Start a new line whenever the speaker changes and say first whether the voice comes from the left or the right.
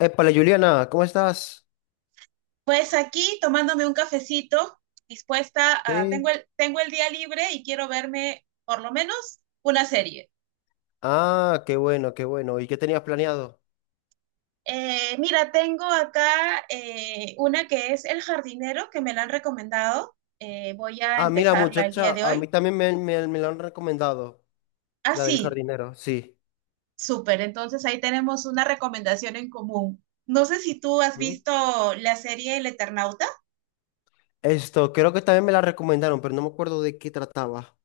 left: Épale, Juliana, ¿cómo estás?
right: Pues aquí tomándome un cafecito, dispuesta a, tengo
left: Sí.
right: el día libre y quiero verme por lo menos una serie.
left: Ah, qué bueno, qué bueno. ¿Y qué tenías planeado?
right: Mira, tengo acá una que es El Jardinero, que me la han recomendado. Voy a
left: Ah, mira,
right: empezarla el día
left: muchacha,
right: de
left: a mí
right: hoy.
left: también me la han recomendado,
right: Ah,
left: la del
right: sí,
left: jardinero, sí.
right: súper. Entonces ahí tenemos una recomendación en común. No sé si tú has
left: ¿Mm?
right: visto la serie El Eternauta.
left: Creo que también me la recomendaron, pero no me acuerdo de qué trataba.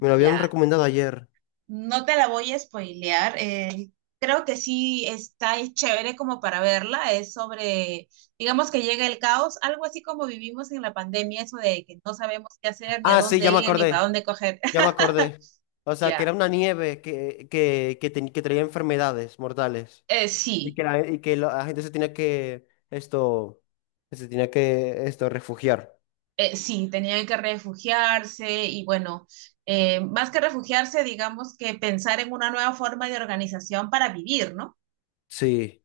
left: Me lo habían
right: Ya.
left: recomendado ayer.
right: No te la voy a spoilear. Creo que sí está es chévere como para verla. Es sobre, digamos que llega el caos, algo así como vivimos en la pandemia, eso de que no sabemos qué hacer, ni a
left: Ah, sí,
right: dónde
left: ya me
right: ir, ni para
left: acordé,
right: dónde coger.
left: ya me acordé. O sea, que
right: Ya,
left: era una nieve que traía enfermedades mortales. Y
right: sí,
left: que la, y que la gente se tenía que se tenía que refugiar.
right: sí, tenían que refugiarse y bueno, más que refugiarse, digamos que pensar en una nueva forma de organización para vivir, ¿no?
left: Sí.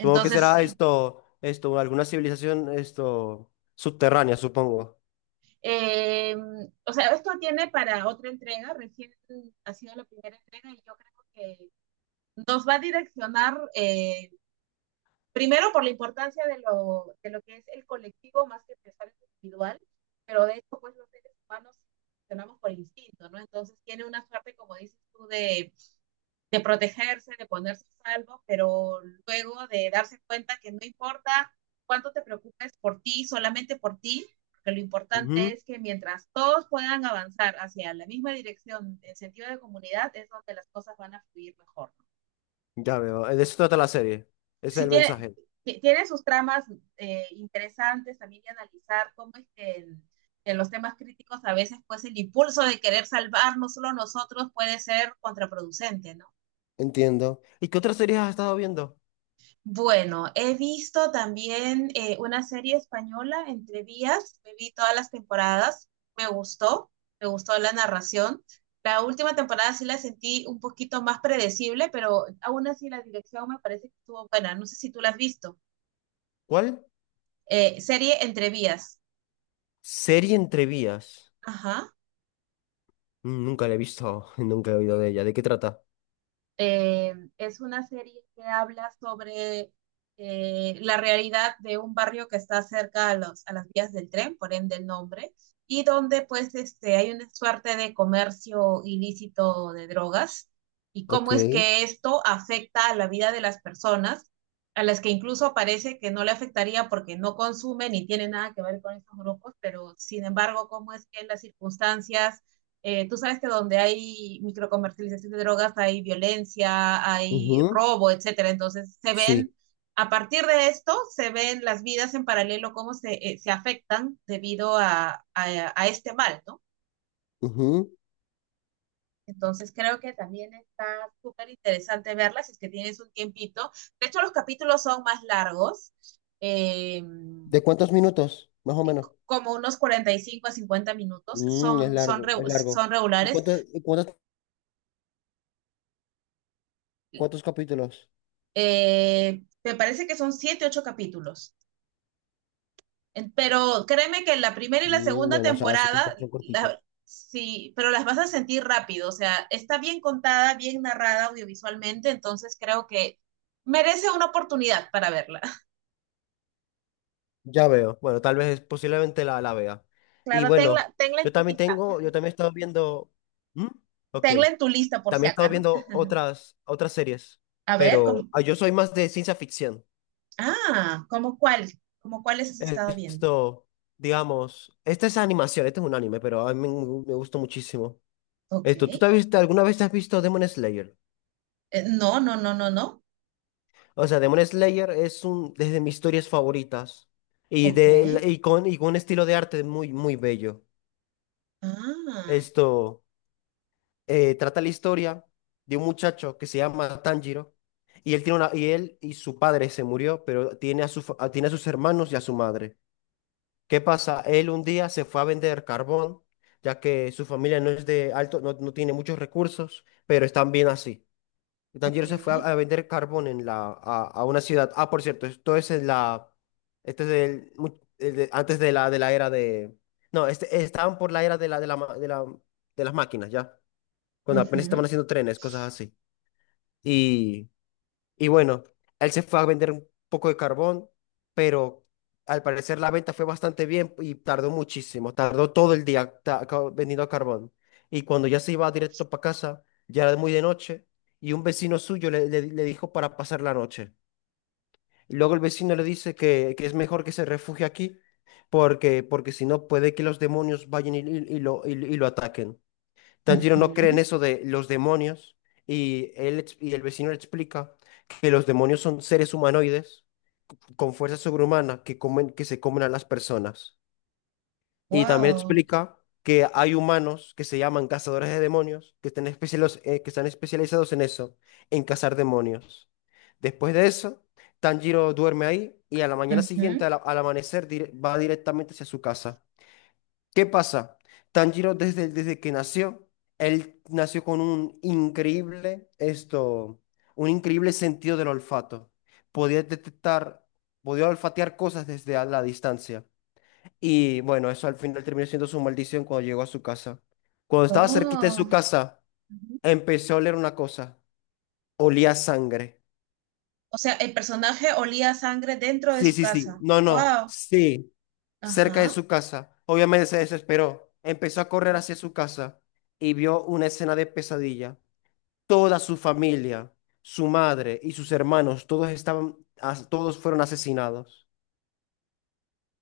left: Supongo que será
right: sí.
left: alguna civilización, subterránea, supongo.
right: Eh, o sea, esto tiene para otra entrega, recién ha sido la primera entrega y yo creo que nos va a direccionar primero por la importancia de lo que es el colectivo más que pensar en lo individual, pero de hecho pues los seres humanos funcionamos por instinto, ¿no? Entonces tiene una suerte, como dices tú, de protegerse, de ponerse a salvo, pero luego de darse cuenta que no importa cuánto te preocupes por ti, solamente por ti, porque lo importante
left: Ujú.
right: es que mientras todos puedan avanzar hacia la misma dirección en sentido de comunidad, es donde las cosas van a fluir mejor.
left: Ya veo, de eso trata la serie. Ese es
right: Si
left: el
right: tiene,
left: mensaje.
right: tiene sus tramas interesantes también de analizar cómo es que los temas críticos a veces pues el impulso de querer salvarnos solo nosotros puede ser contraproducente, ¿no?
left: Entiendo. ¿Y qué otras series has estado viendo?
right: Bueno, he visto también una serie española, Entre Vías, me vi todas las temporadas, me gustó, me gustó la narración. La última temporada sí la sentí un poquito más predecible, pero aún así la dirección me parece que estuvo buena. No sé si tú la has visto.
left: ¿Cuál?
right: Serie Entre Vías.
left: Serie entre vías. Mm, nunca la he visto, nunca he oído de ella. ¿De qué trata?
right: Es una serie que habla sobre la realidad de un barrio que está cerca a, los, a las vías del tren, por ende el nombre, y donde pues este, hay una suerte de comercio ilícito de drogas y cómo
left: Ok.
right: es que esto afecta a la vida de las personas, a las que incluso parece que no le afectaría porque no consumen ni tiene nada que ver con estos grupos, pero sin embargo, cómo es que en las circunstancias tú sabes que donde hay microcomercialización de drogas hay violencia, hay
left: Ujú.
right: robo, etcétera. Entonces se
left: Sí.
right: ven, a partir de esto, se ven las vidas en paralelo, cómo se, se afectan debido a, este mal, ¿no?
left: Ujú.
right: Entonces creo que también está súper interesante verlas si es que tienes un tiempito. De hecho, los capítulos son más largos. Eh,
left: ¿De cuántos minutos? Más o menos.
right: Como unos 45 a 50 minutos,
left: Mm, es largo, es largo.
right: son regulares.
left: Y cuántos, cuántos capítulos?
right: Me parece que son siete, ocho capítulos. Pero créeme que la primera y la
left: Mm,
right: segunda
left: bueno, o sea, así
right: temporada,
left: son cortitos.
right: sí, pero las vas a sentir rápido. O sea, está bien contada, bien narrada audiovisualmente, entonces creo que merece una oportunidad para verla.
left: Ya veo. Bueno, tal vez posiblemente la vea. Y
right: Claro, tenla,
left: bueno,
right: tenla en
left: yo
right: tu
left: también
right: lista.
left: tengo, yo también he estado viendo. ¿Mm? Ok.
right: Tenla en tu lista por
left: También
right: si
left: he
right: acá,
left: estado
right: ¿no?
left: viendo otras, otras series,
right: A ver,
left: pero
right: como,
left: ah, yo soy más de ciencia ficción.
right: ah, ¿cómo cuál? ¿Cómo cuáles has estado viendo?
left: Esto, digamos, esta es animación, este es un anime, pero a mí me gustó muchísimo.
right: Ok.
left: ¿Tú te has visto, alguna vez te has visto Demon Slayer?
right: No, no, no, no, no.
left: O sea, Demon Slayer es de mis historias favoritas
right: Ok.
left: y con un estilo de arte muy, muy bello.
right: Ah,
left: Esto. Trata la historia de un muchacho que se llama Tanjiro y él y su padre se murió, pero tiene a tiene a sus hermanos y a su madre. ¿Qué pasa? Él un día se fue a vender carbón, ya que su familia no, no tiene muchos recursos, pero están bien así. Y Tanjiro
right: ok.
left: se fue a vender carbón en a una ciudad. Ah, por cierto, esto es en la esto es del mu- el de- antes de la era de no, este, estaban por la era de la ma- de la de las máquinas, ya cuando apenas estaban
right: Ujú.
left: haciendo trenes, cosas así. Y, y bueno, él se fue a vender un poco de carbón, pero al parecer la venta fue bastante bien y tardó muchísimo, tardó todo el día vendiendo carbón. Y cuando ya se iba directo para casa, ya era muy de noche, y un vecino suyo le dijo para pasar la noche. Y luego el vecino le dice que es mejor que se refugie aquí, porque si no puede que los demonios vayan y lo ataquen. Tanjiro no cree
right: Ujú.
left: en eso de los demonios y el vecino le explica que los demonios son seres humanoides con fuerza sobrehumana que se comen a las personas. Y también
right: Wow.
left: explica que hay humanos que se llaman cazadores de demonios que están especializados en eso, en cazar demonios. Después de eso, Tanjiro duerme ahí y a la mañana siguiente,
right: Ujú.
left: al amanecer, va directamente hacia su casa. ¿Qué pasa? Tanjiro desde que nació, él nació con un increíble, un increíble sentido del olfato. Podía detectar, Podía olfatear cosas desde a la distancia. Y bueno, eso al final terminó siendo su maldición cuando llegó a su casa. Cuando estaba cerquita de su
right: Oh.
left: casa,
right: Ujú.
left: empezó a oler una cosa. Olía a sangre.
right: O sea, el personaje olía a sangre dentro de
left: Sí,
right: su
left: sí, sí.
right: casa.
left: No, no.
right: Wow.
left: Sí. Cerca de
right: Ajá.
left: su casa. Obviamente se desesperó, empezó a correr
right: Sí.
left: hacia su casa y vio una escena de pesadilla. Toda su familia, su madre y sus hermanos, todos fueron asesinados.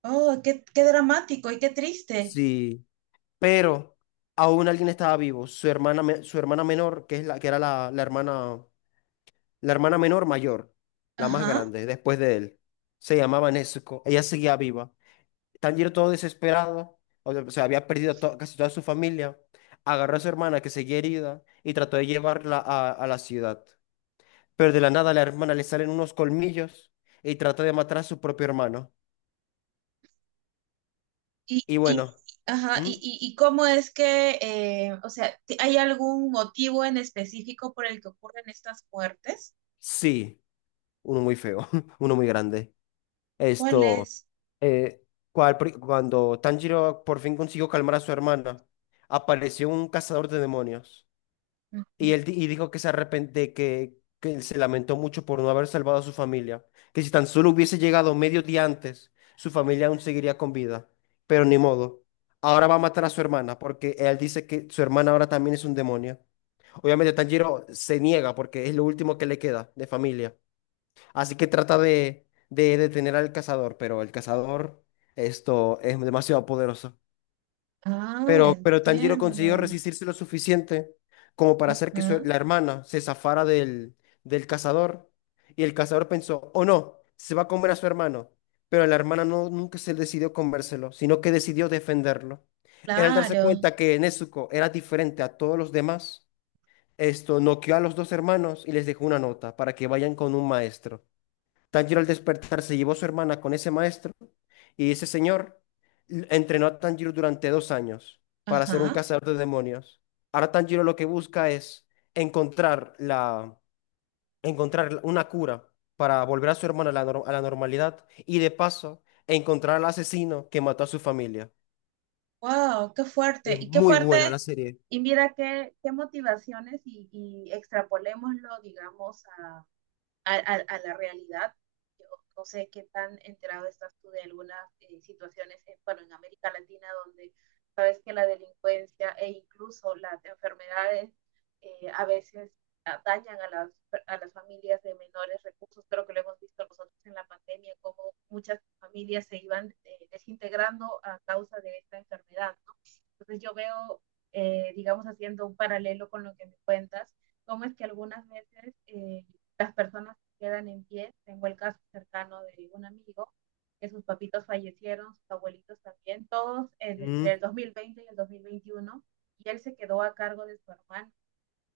right: Oh, qué, qué dramático y qué triste.
left: Sí, pero aún alguien estaba vivo, su hermana menor, que es la que era la hermana menor mayor, la más
right: Ajá.
left: grande, después de él. Se llamaba Nezuko, ella seguía viva. Tanjiro todo desesperado, o sea, había perdido casi toda su familia, agarró a su hermana que seguía herida y trató de llevarla a la ciudad. Pero de la nada a la hermana le salen unos colmillos y trata de matar a su propio hermano.
right: Y,
left: Y
right: y,
left: bueno,
right: ajá,
left: ¿m?
right: y cómo es que, o sea, ¿hay algún motivo en específico por el que ocurren estas muertes?
left: Sí, uno muy feo, uno muy grande.
right: ¿Cuál
left: Esto,
right: es?
left: eh, cuando Tanjiro por fin consiguió calmar a su hermana, apareció un cazador de demonios.
right: Ujú.
left: Y dijo que se arrepente, que él se lamentó mucho por no haber salvado a su familia, que si tan solo hubiese llegado medio día antes, su familia aún seguiría con vida, pero ni modo. Ahora va a matar a su hermana porque él dice que su hermana ahora también es un demonio. Obviamente Tanjiro se niega porque es lo último que le queda de familia. Así que trata de detener al cazador, pero el cazador, esto es demasiado poderoso.
right: Ah,
left: Pero Tanjiro consiguió
right: entiendo.
left: resistirse lo suficiente como para hacer que
right: Ajá.
left: la hermana se zafara del cazador. Y el cazador pensó, oh no, se va a comer a su hermano. Pero la hermana no, nunca se decidió comérselo, sino que decidió defenderlo. Él al darse
right: Claro.
left: cuenta que Nezuko era diferente a todos los demás, esto noqueó a los dos hermanos y les dejó una nota para que vayan con un maestro. Tanjiro al despertar se llevó a su hermana con ese maestro y ese señor entrenó a Tanjiro durante 2 años para ser un
right: Ajá.
left: cazador de demonios. Ahora Tanjiro lo que busca es encontrar la, encontrar una cura para volver a su hermana a la, nor- a la normalidad y de paso encontrar al asesino que mató a su familia.
right: Wow, qué fuerte.
left: Es
right: Y qué
left: muy
right: fuerte,
left: buena la serie.
right: y mira qué, qué motivaciones y extrapolémoslo, digamos, a la realidad. Yo no sé qué tan enterado estás tú de algunas situaciones, en, bueno, en América Latina, donde sabes que la delincuencia e incluso las enfermedades a veces dañan a las familias de menores recursos. Creo que lo hemos visto nosotros en la pandemia, cómo muchas familias se iban desintegrando a causa de esta enfermedad, ¿no? Entonces yo veo, digamos, haciendo un paralelo con lo que me cuentas, cómo es que algunas veces las personas quedan en pie. Tengo el caso cercano de un amigo que sus papitos fallecieron, sus abuelitos también, todos entre el
left: Mm.
right: 2020 y el 2021, y él se quedó a cargo de su hermano.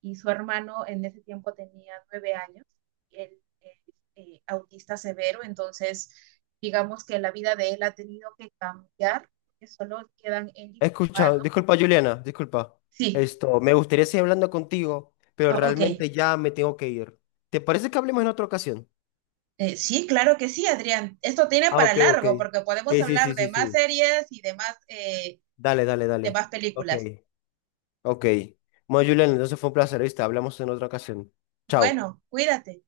right: Y su hermano en ese tiempo tenía 9 años, él es autista severo, entonces digamos que la vida de él ha tenido que cambiar, que solo quedan él y
left: He
right: su
left: escuchado,
right: hermano.
left: disculpa Juliana, disculpa.
right: Sí,
left: Me gustaría seguir hablando contigo, pero
right: ah, ok.
left: realmente ya me tengo que ir. ¿Te parece que hablemos en otra ocasión?
right: Sí, claro que sí, Adrián. Esto tiene
left: Ah,
right: para
left: ok, ok.
right: largo porque podemos
left: Sí, sí,
right: hablar
left: sí,
right: de
left: sí,
right: más
left: sí.
right: series y
left: Dale, dale,
right: de
left: dale.
right: más
left: Ok.
right: películas.
left: Ok. Bueno, Julián, entonces fue un placer, ¿viste? Hablamos en otra ocasión. Chao.
right: Bueno, cuídate.